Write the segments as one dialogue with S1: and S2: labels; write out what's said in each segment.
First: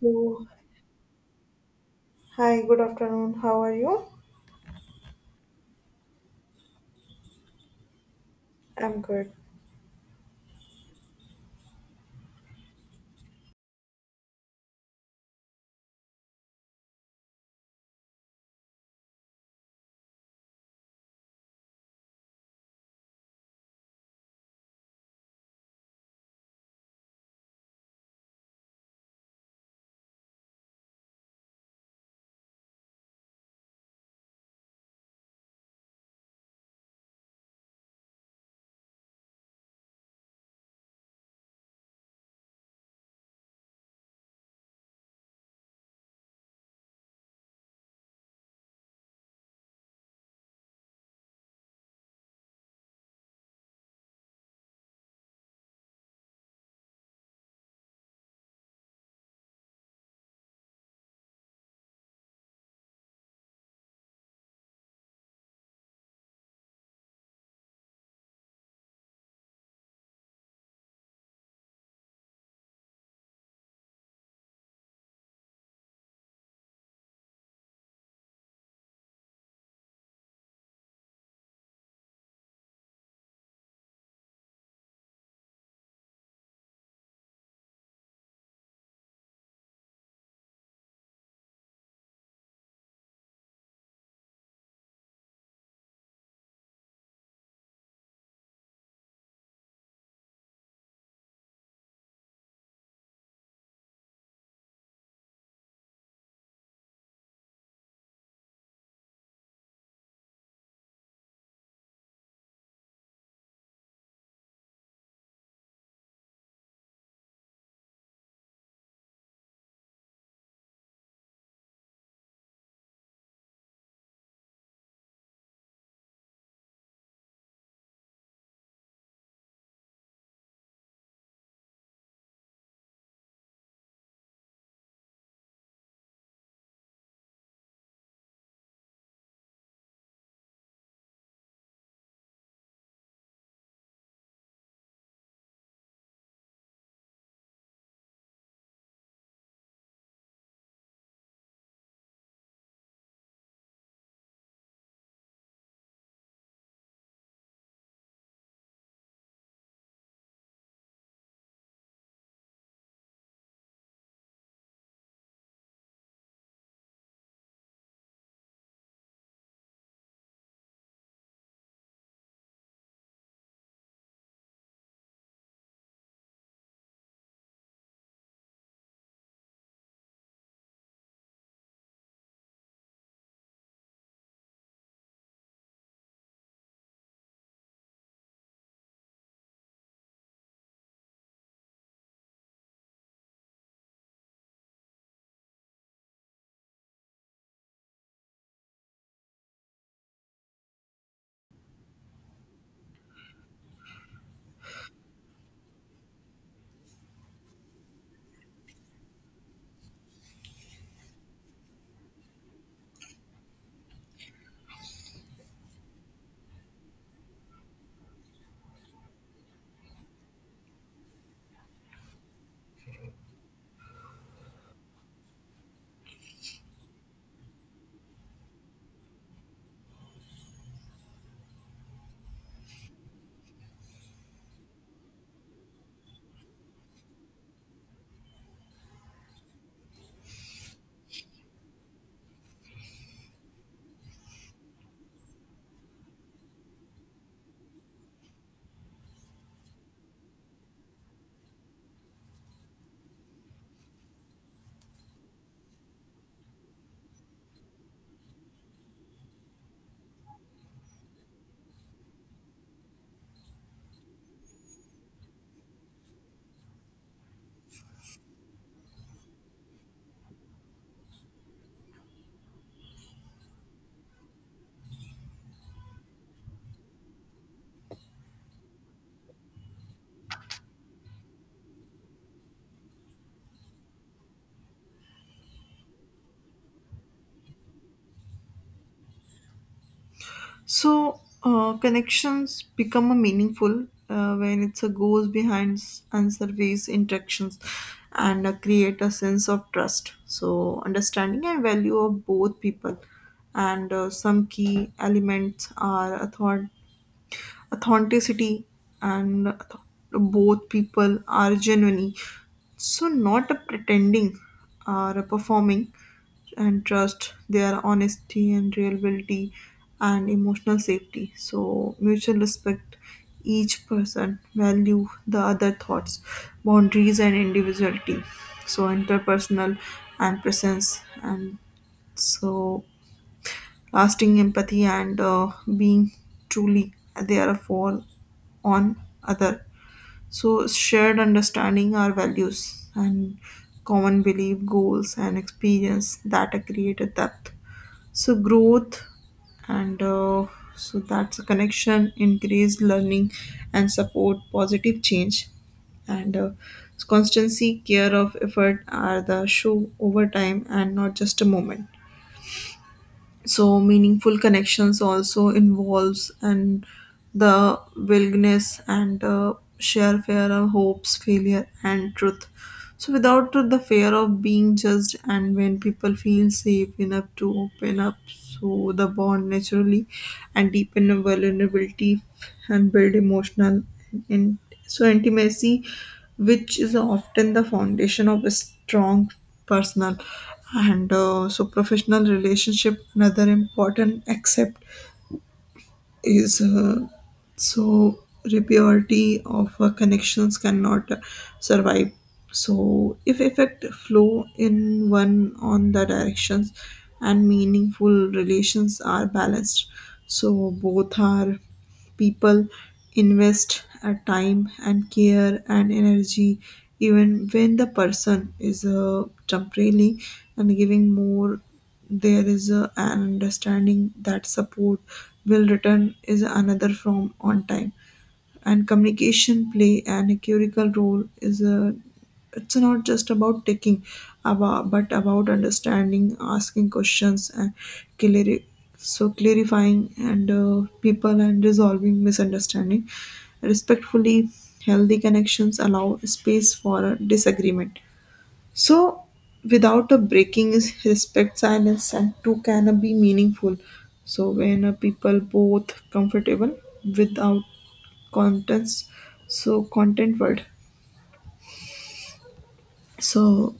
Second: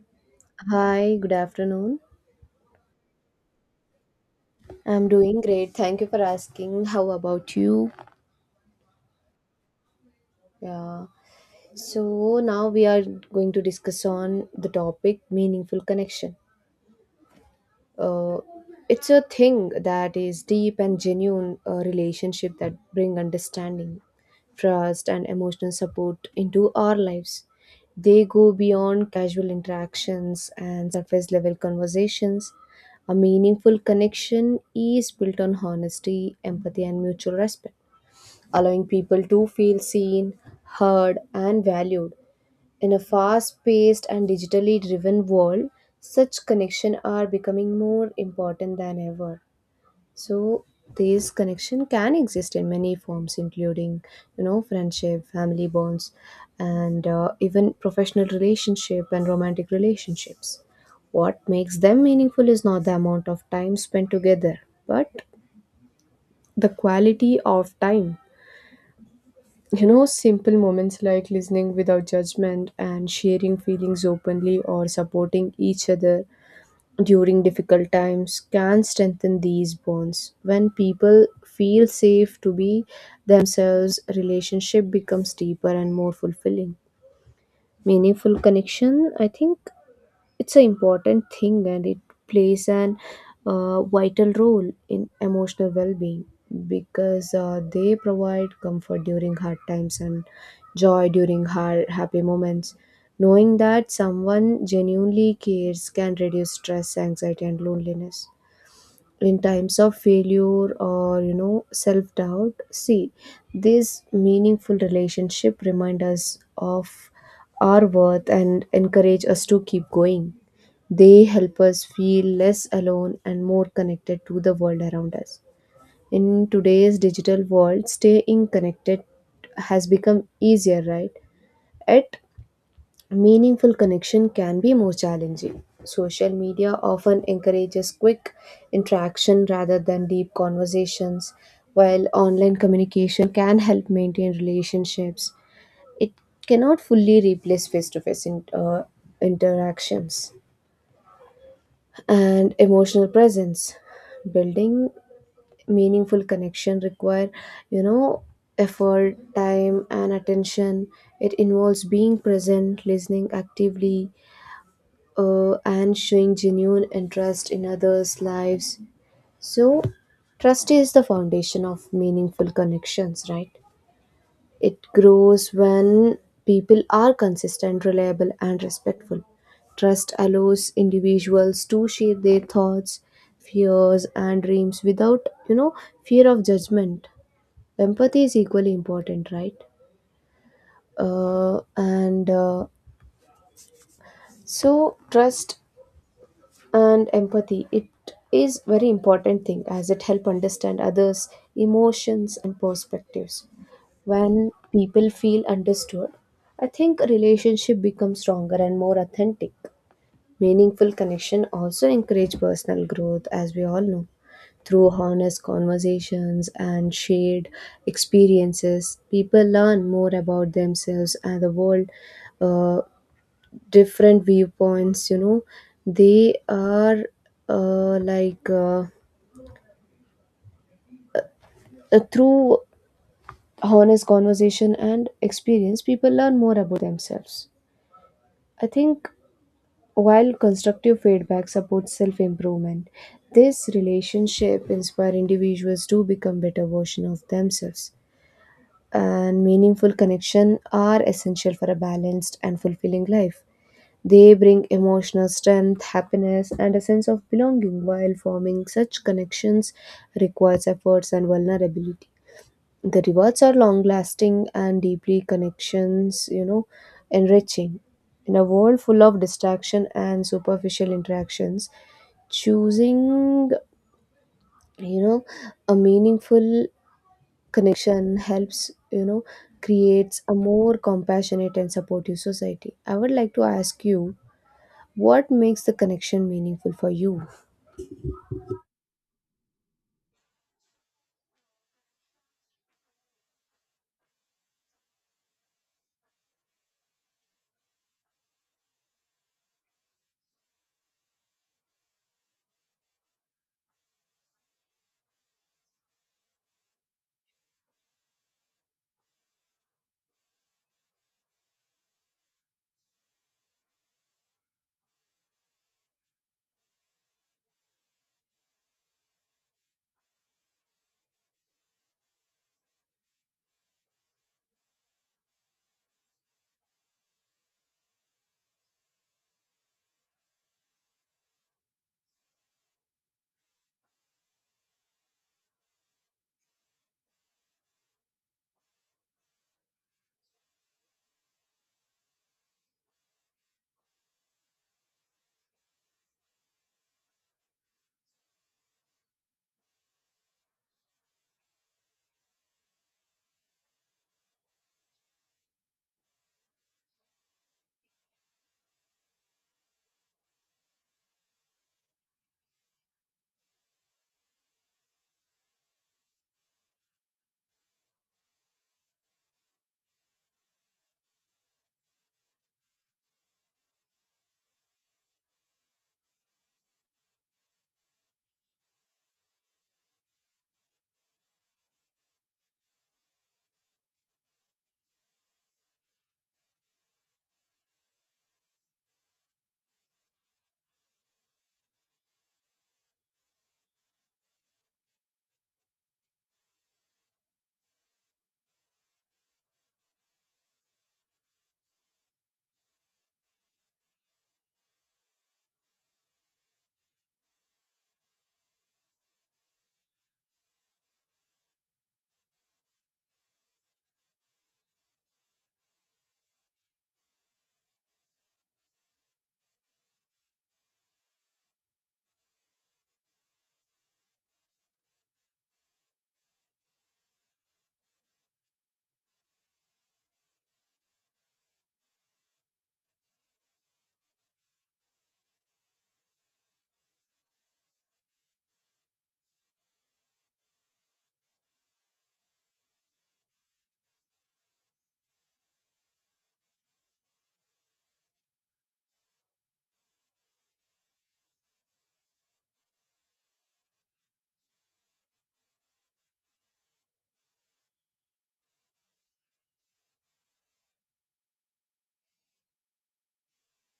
S1: So,
S2: Hi, good afternoon.
S1: hi, good afternoon. How are you?
S2: I'm doing great. Thank you for asking. How about you?
S1: I'm good.
S2: Yeah. So now we are going to discuss on the topic meaningful connection. uh, it's a thing that is deep and genuine relationship that bring understanding, trust and emotional support into our lives. They go beyond casual interactions and surface level conversations. A meaningful connection is built on honesty, empathy and mutual respect, allowing people to feel seen, heard and valued. In a fast paced and digitally driven world, such connections are becoming more important than ever. So, these connection can exist in many forms, including, you know, friendship, family bonds, and even professional relationship and romantic relationships. What makes them meaningful is not the amount of time spent together, but the quality of time. You know, simple moments like listening without judgment and sharing feelings openly or supporting each other during difficult times can strengthen these bonds. When people feel safe to be themselves, relationship becomes deeper and more fulfilling. Meaningful connection, I think it's an important thing and it plays an vital role in emotional well-being, because they provide comfort during hard times and joy during hard happy moments. Knowing that someone genuinely cares can reduce stress, anxiety and loneliness. In times of failure or, you know, self doubt, see, these meaningful relationship remind us of our worth and encourage us to keep going. They help us feel less alone and more connected to the world around us. In today's digital world, staying connected has become easier, right? Yet meaningful connection can be more challenging. Social media often encourages quick interaction rather than deep conversations, while online communication can help maintain relationships. It cannot fully replace face to face interactions. And emotional presence. Building meaningful connection require, you know, effort, time and attention. It involves being present, listening actively, and showing genuine interest in others' lives. So, trust is the foundation of meaningful connections, right? It grows when people are consistent, reliable, and respectful. Trust allows individuals to share their thoughts, fears, and dreams without, you know, fear of judgment. Empathy is equally important, right? And So, trust and empathy it is very important thing as it help understand others emotions and perspectives. When people feel understood, I think relationship becomes stronger and more authentic. Meaningful connection also encourage personal growth, as we all know. Through honest conversations and shared experiences, people learn more about themselves and the world. uh, Different viewpoints. They are like through honest conversation and experience, people learn more about themselves, I think, while constructive feedback supports self improvement. This relationship inspire individuals to become better version of themselves. And meaningful connection are essential for a balanced and fulfilling life. They bring emotional strength, happiness, and a sense of belonging, while forming such connections requires efforts and vulnerability. The rewards are long lasting and deeply connections, you know, enriching. In a world full of distraction and superficial interactions, choosing, you know, a meaningful connection helps, you know, creates a more compassionate and supportive society. I would like to ask you, what makes the connection meaningful for you?
S1: So, connections become a meaningful when it's a goes behind and surveys interactions and create a sense of trust. So, understanding and value of both people and some key elements are authenticity and both people are genuine, so not a pretending or a performing, and trust their honesty and reliability and emotional safety, so mutual respect. Each person value the other thoughts, boundaries and individuality, so interpersonal and presence and so lasting empathy and being truly there for on other. So shared understanding our values and common belief goals and experience that create a depth, so growth and so that's a connection increased learning and support positive change and constancy care of effort are the show over time and not just a moment. So meaningful connections also involves and the willingness and share fear of hopes failure and truth, so without the fear of being judged. And when people feel safe enough to open up, so the bond naturally and deepen the vulnerability and build emotional in, so intimacy, which is often the foundation of a strong personal and so professional relationship. Another important aspect is so repurity of connections cannot survive, so if effect flow in one on the directions. And meaningful relations are balanced, so both are people invest a time and care and energy even when the person is temporarily and giving more. There is a, an understanding that support will return is another from on time. And communication play an critical role is a it's not just about taking about, but about understanding, asking questions and clari- so clarifying and people and resolving misunderstanding respectfully. Healthy connections allow space for a disagreement, so without a breaking is respect, silence, and two can be meaningful. So, when a people both comfortable without contents, so content word. So,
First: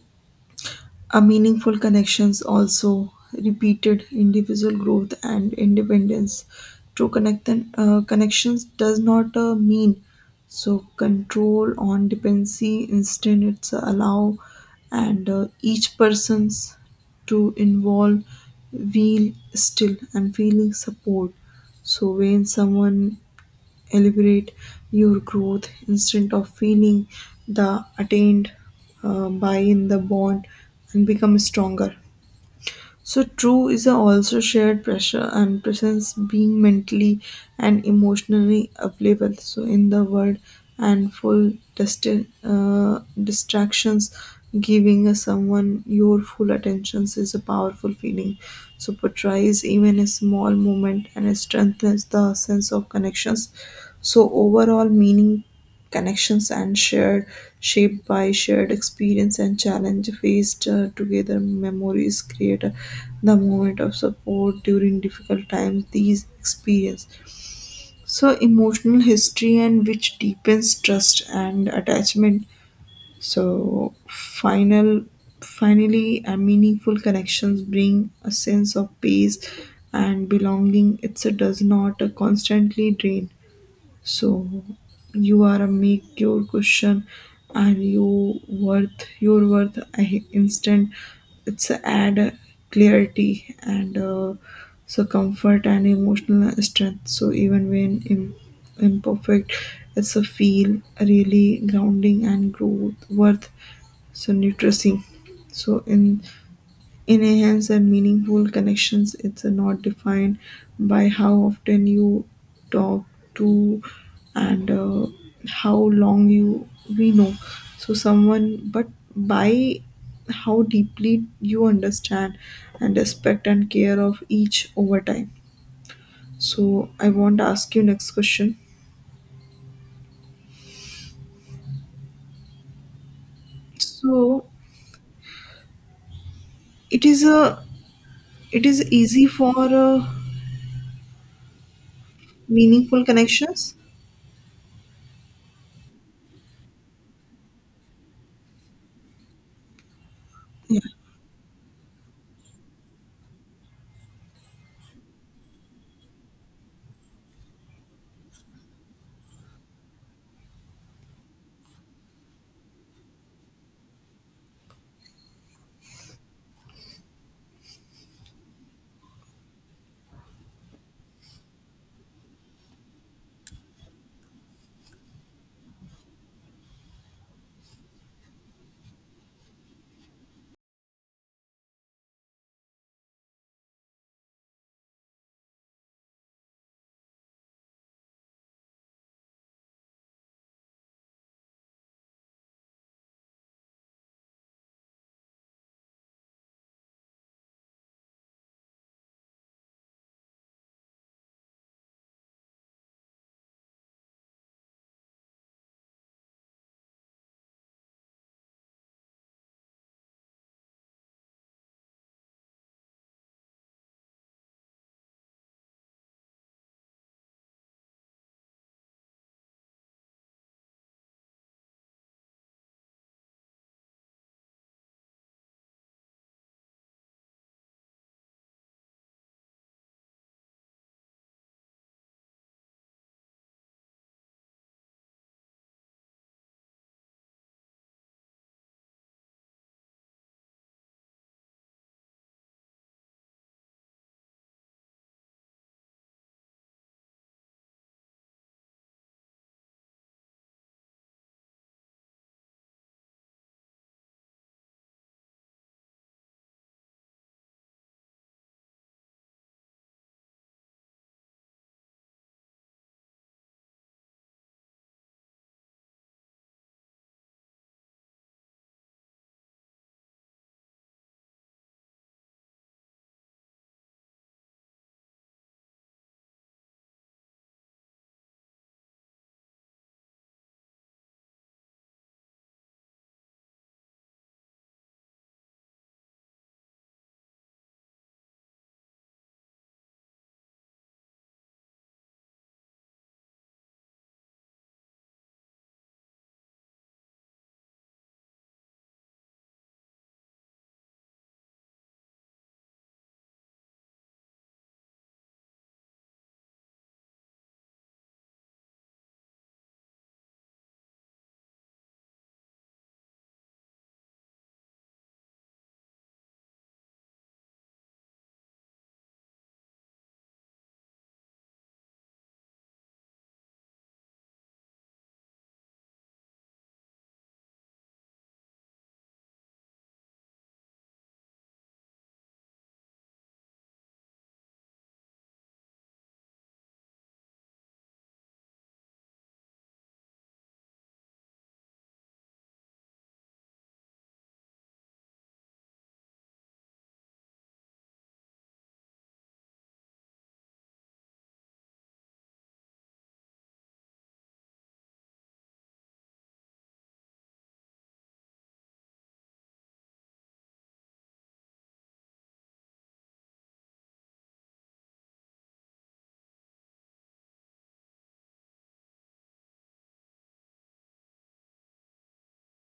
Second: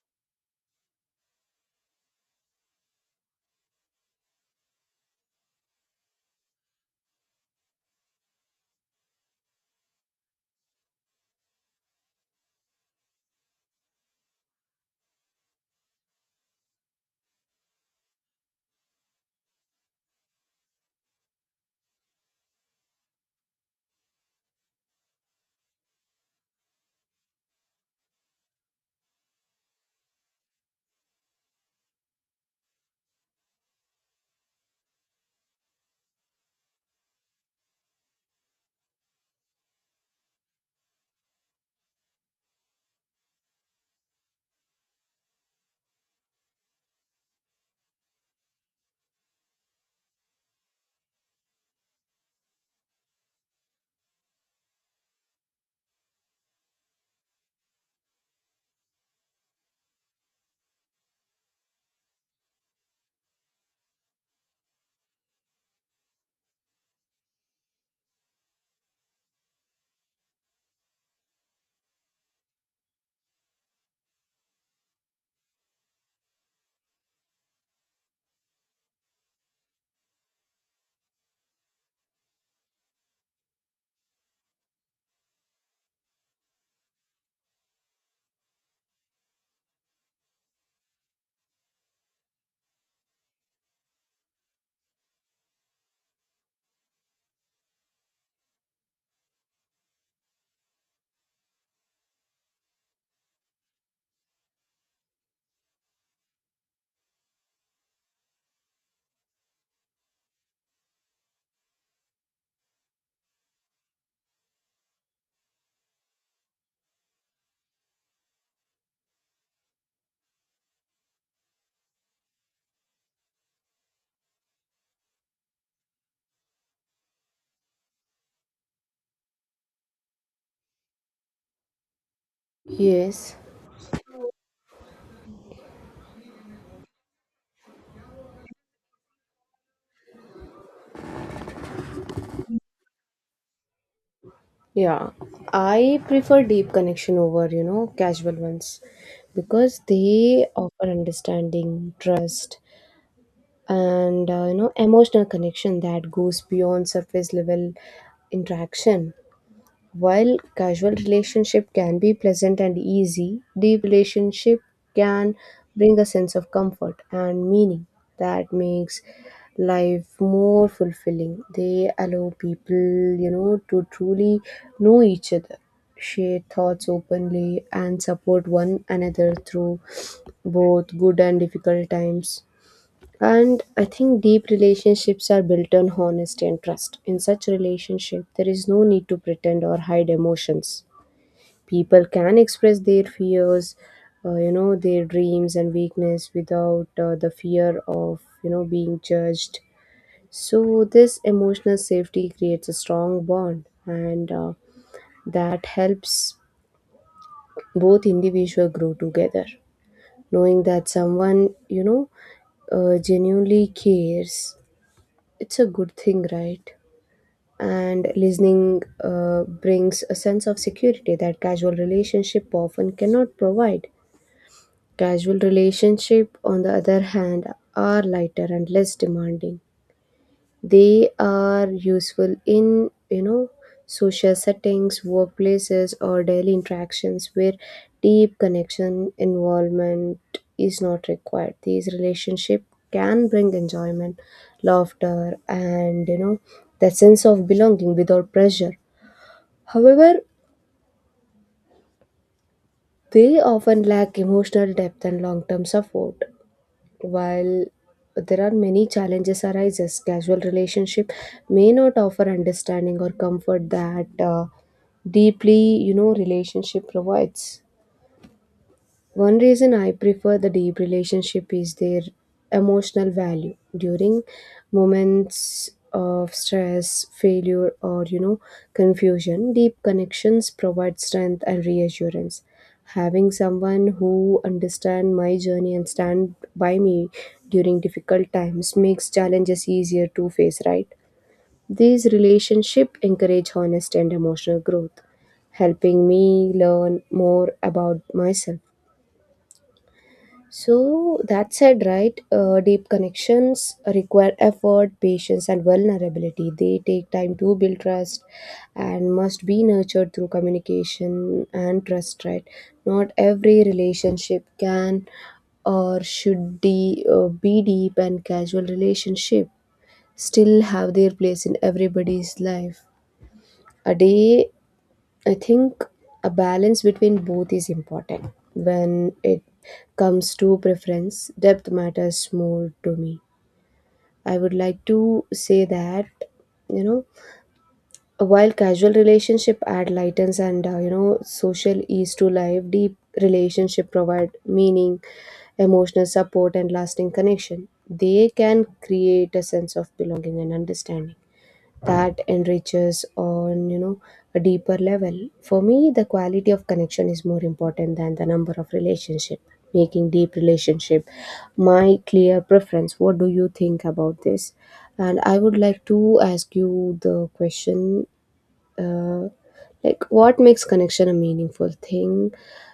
S1: a meaningful connections also repeated individual growth and independence. True connections does not mean so control on dependency. Instead, it's allow and each person's to involve feel still and feeling support. So when someone celebrate your growth instead of feeling the attained by in the bond and become stronger, so true is also shared pressure and presence, being mentally and emotionally available. So in the world and full distractions, giving a someone your full attentions is a powerful feeling. So portrays even a small moment and strengthens the sense of connections. So overall meaning connections and shared shaped by shared experience and challenge faced together memories create the moment of support during difficult times. These experience so emotional history and which deepens trust and attachment. So finally a meaningful connections bring a sense of peace and belonging. It does not constantly drain, so you are a make your question and your worth instant it's a add clarity and so comfort and emotional strength. So even when imperfect, it's a feel really grounding and growth worth, so nutricing. So in a hands and meaningful connections, it's not defined by how often you talk to and how long you we know so someone, but by how deeply you understand and respect and care of each over time. So I want to ask you next question.
S2: Yes,
S1: So it is a it is easy for meaningful connections.
S2: yeah. I prefer deep connection over, you know, casual ones, because they
S1: Yeah.
S2: offer understanding, trust, and you know, emotional connection that goes beyond surface level interaction. While casual relationship can be pleasant and easy, deep relationship can bring a sense of comfort and meaning that makes life more fulfilling. They allow people, you know, to truly know each other, share thoughts openly and support one another through both good and difficult times. And I think deep relationships are built on honesty and trust. In such relationship, there is no need to pretend or hide emotions. People can express their fears, you know, their dreams and weakness without the fear of, you know, being judged. So this emotional safety creates a strong bond and that helps both individual grow together. Knowing that someone, you know, genuinely cares, it's a good thing, right? And listening brings a sense of security that casual relationship often cannot provide. Casual relationship, on the other hand, are lighter and less demanding. They are useful in, you know, social settings, workplaces, or daily interactions where deep connection involvement is not required. These relationships can bring enjoyment, laughter, and, you know, that sense of belonging without pressure. However, they often lack emotional depth and long term support. While there are many challenges arises, casual relationship may not offer understanding or comfort that deeply you know relationship provides. One reason I prefer the deep relationship is their emotional value during moments of stress, failure, or you know, confusion. Deep connections provide strength and reassurance. Having someone who understands my journey and stand by me during difficult times makes challenges easier to face, right? These relationships encourage honest and emotional growth, helping me learn more about myself. So that said, right, deep connections require effort, patience, and vulnerability. They take time to build trust and must be nurtured through communication and trust, right? Not every relationship can or should be deep, and casual relationship still have their place in everybody's life. A day, I think a balance between both is important. When it comes to preference, depth matters more to me. I would like to say that, you know, while casual relationship add lightens and, you know, social ease to life, deep relationship provide meaning, emotional support and lasting connection. They can create a sense of belonging and understanding that enriches on, you know, a deeper level. For me, the quality of connection is more important than the number of relationship, making deep relationship my clear preference. What do you think about this? And I would like to ask you the question, uh, like, what makes connection a meaningful thing?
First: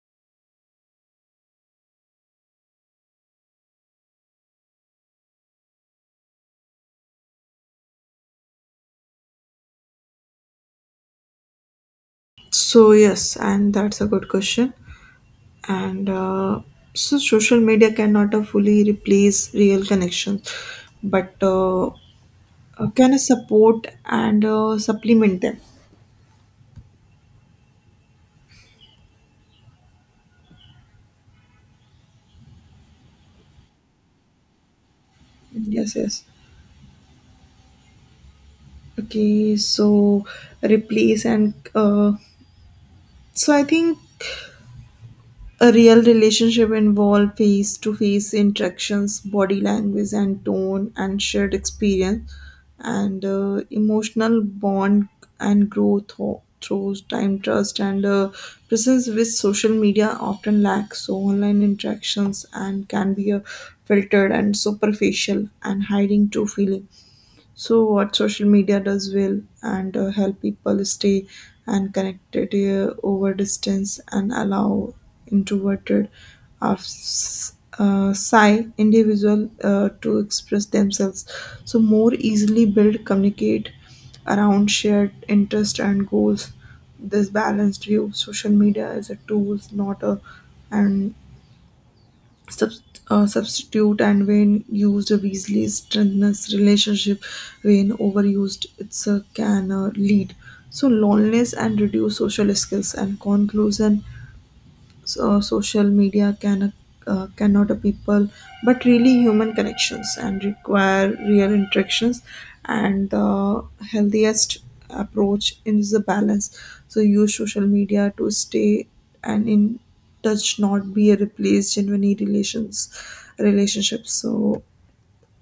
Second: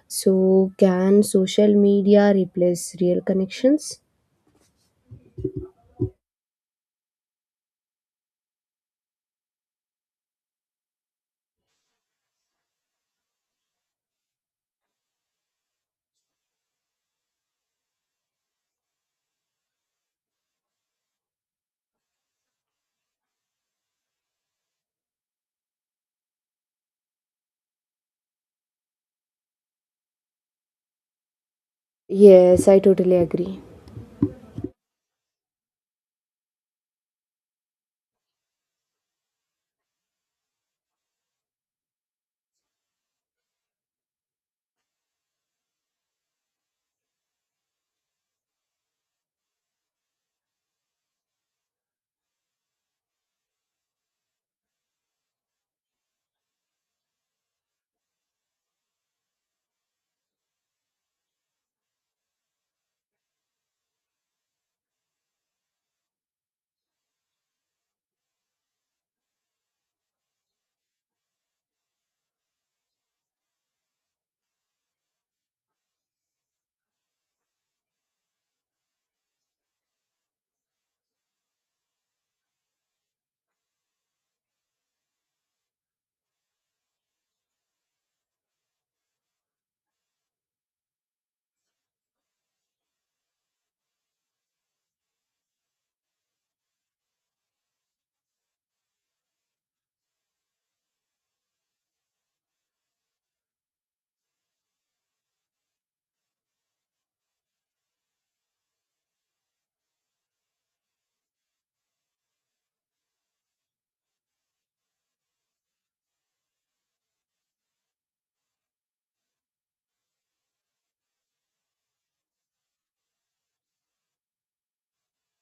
S2: So can social media replace real connections?
S1: So yes, and that's a good question. And so social media cannot fully replace real connections, but can support and supplement them.
S2: Yes, I totally agree.
S1: Yes, yes, okay. So replace and so I think a real relationship involves face to face interactions, body language and tone, and shared experience, and emotional bond and growth through time, trust, and presence, which social media often lacks. So, online interactions and can be filtered and superficial and hiding true feeling. So, what social media does well and help people stay and connected over distance and allow introverted of s- psi individual to express themselves, so more easily build communicate around shared interest and goals. This balanced view, social media is a tool, not a an Subs substitute, and when used wisely strengthens relationship. When overused it's a can lead so loneliness and reduce social skills. And conclusion, so social media can cannot a people, but really human connections and require real interactions. And the healthiest approach is the balance, so use social media to stay and in touch, not be a replace genuine relationships. So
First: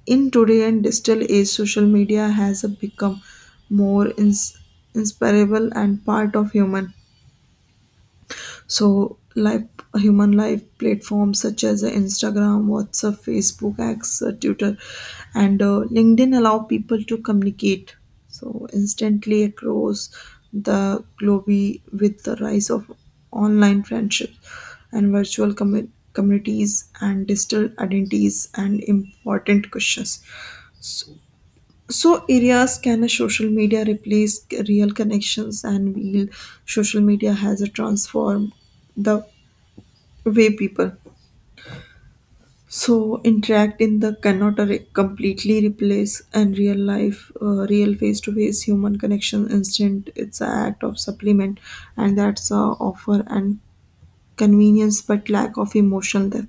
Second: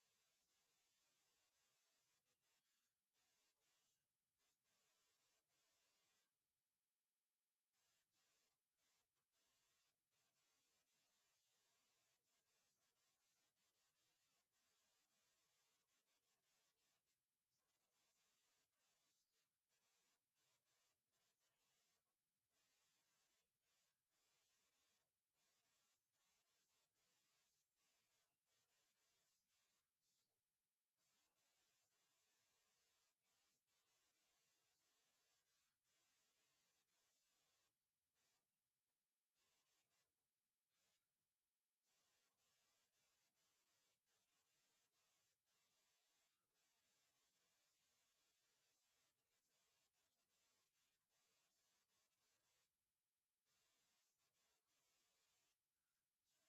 S1: in today and digital age, social media has become more inseparable and part of human, so live human life. Platforms such as Instagram, WhatsApp, Facebook, X, Twitter, and LinkedIn allow people to communicate so instantly across the globe. With the rise of online friendships and virtual communities and digital identities and important questions. So, so areas can a social media replace real connections? And will social media has a transform the way people so interact in the cannot completely replace and real life, real face to face human connection instant. It's an act of supplement, and that's a offer and convenience but lack of emotional depth.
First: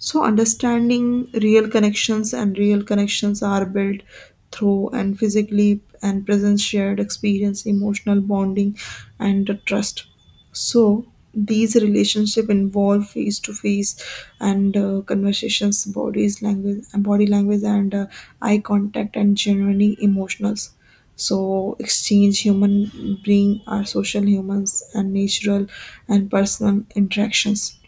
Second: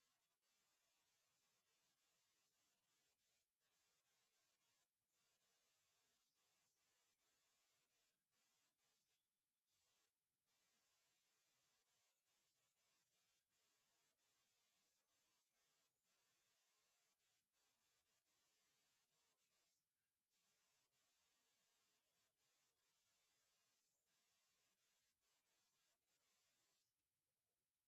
S1: So, understanding real connections, and real connections are built through and physically and presence, shared experience, emotional bonding, and the trust. So, these relationship involve face to face and conversations, bodies, language, and body language, and eye contact, and genuinely emotionals. So, exchange human being are social humans and natural and personal interactions,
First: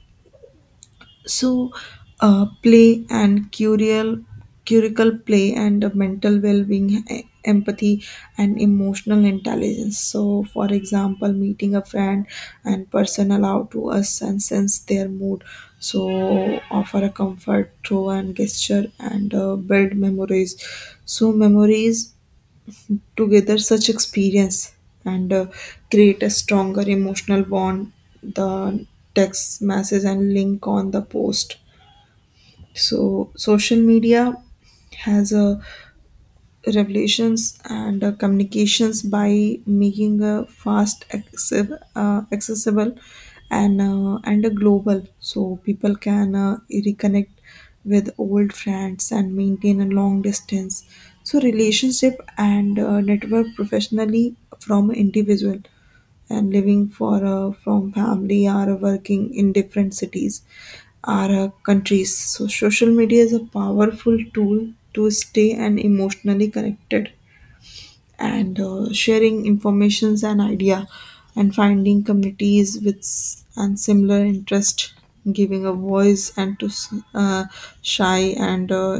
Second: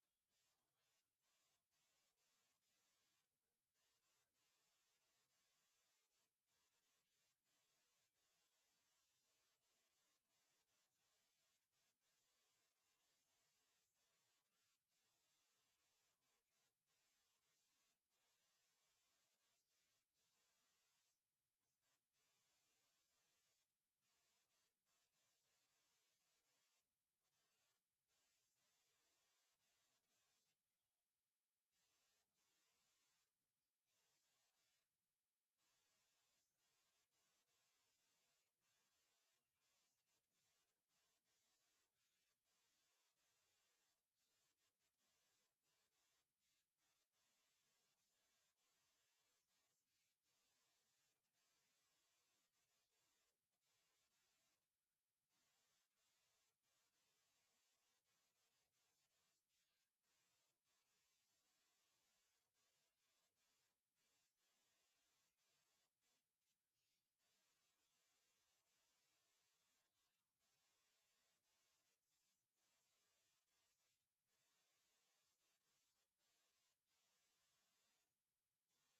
S1: so play and curial curical play and mental well-being, empathy and emotional intelligence. So for example, meeting a friend and person allow to us and sense their mood, so offer a comfort throw and gesture and build memories together. Such experience and create a stronger emotional bond, the text message and link on the post. So social media has a revelations and communications by making a fast access, accessible and a global, so people can reconnect with old friends and maintain a long distance so relationship, and network professionally from individual and living for from family are working in different cities our countries. So, social media is a powerful tool to stay and emotionally connected and sharing informations and idea and finding communities with and similar interest, giving a voice and to shy and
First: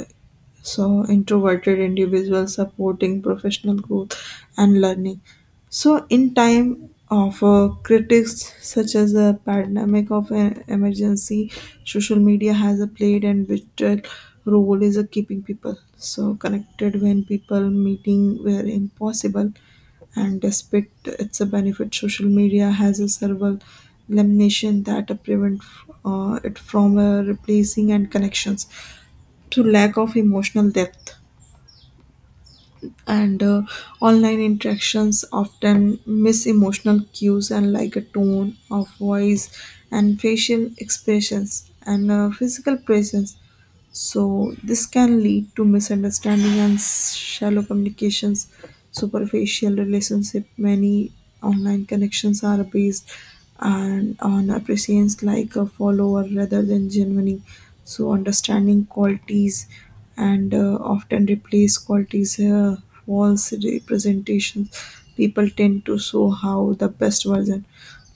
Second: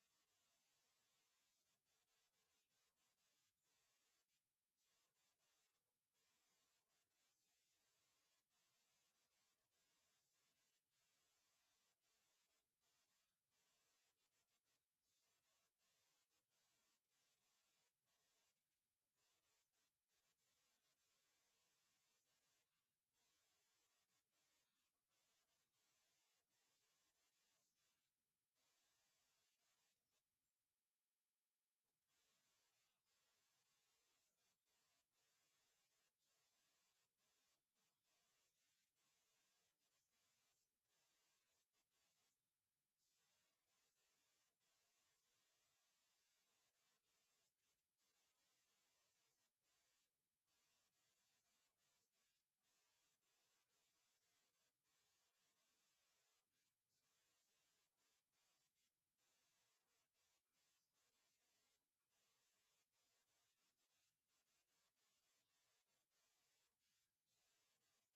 S1: so introverted individuals, supporting professional growth and learning. So in time of critics such as the pandemic of an emergency, social media has a played and vital role is a keeping people so connected when people meeting were impossible. And despite its a benefit, social media has a several elimination that prevent it from replacing and connections, to lack of emotional depth and online interactions often miss emotional cues and like a tone of voice and facial expressions and physical presence. So this can lead to misunderstanding and shallow communications, superficial relationship. Many online connections are based and on appreciations like a follower rather than genuine, so understanding qualities and often replace qualities, false representations. People tend to show how the best version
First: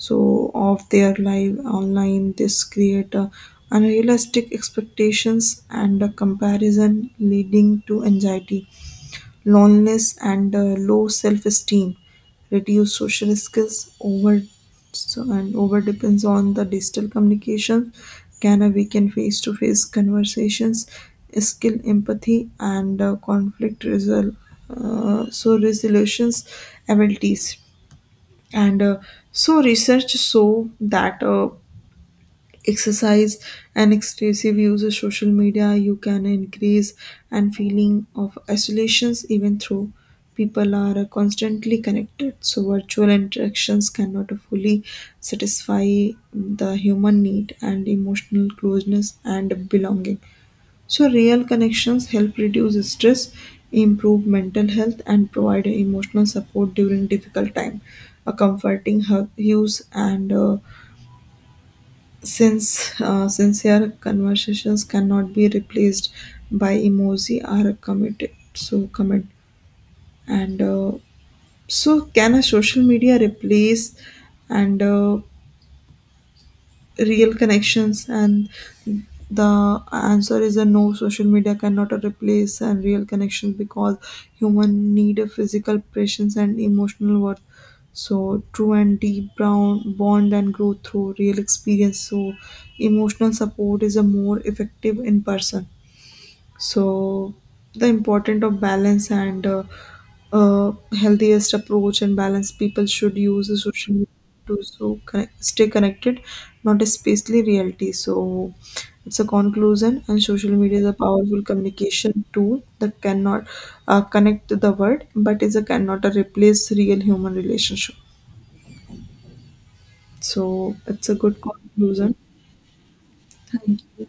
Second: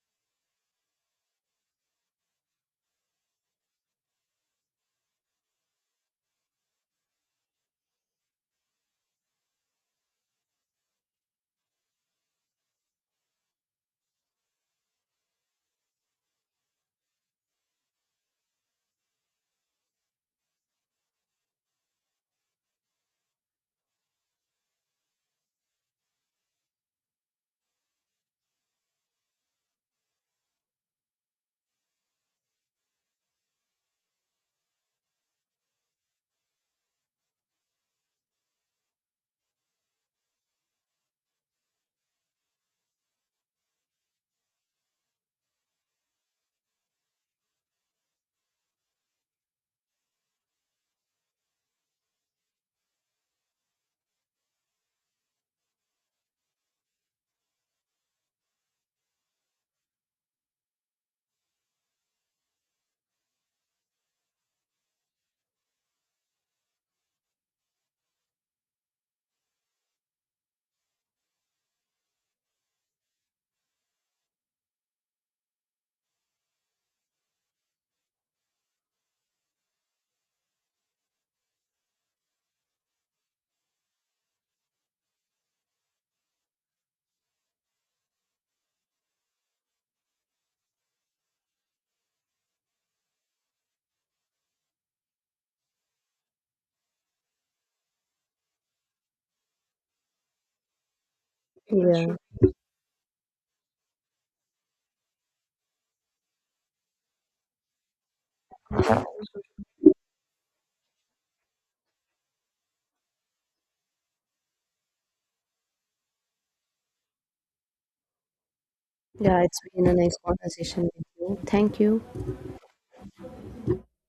S1: so of their life online. This create unrealistic expectations and a comparison leading to anxiety, loneliness and low self-esteem, reduce social skills over. So, and over depends on the digital communication can weaken face-to-face conversations skill, empathy and conflict so resolutions abilities and so research show that exercise and exclusive use of social media you can increase and feeling of isolations, even though people are constantly connected. So virtual interactions cannot fully satisfy the human need and emotional closeness and belonging. So real connections help reduce stress, improve mental health and provide emotional support during difficult time. A comforting hug use and since sincere conversations cannot be replaced by emoji or committed so comment. And so can a social media replace and real connections? And the answer is a no. Social media cannot replace and real connections because human need a physical presence and emotional worth. So true and deep brown bond and growth through real experience, so emotional support is a more effective in person. So the importance of balance and uh, healthiest approach
S2: Yeah.
S1: and balance, people should use the social media to so connect, stay connected, not especially reality. So it's a conclusion, and social media is a powerful communication tool that cannot connect the world, but is a cannot replace real human relationship.
S2: Yeah, it's been a nice
S1: So
S2: conversation with
S1: it's a
S2: you.
S1: good
S2: Thank you.
S1: conclusion. Thank you.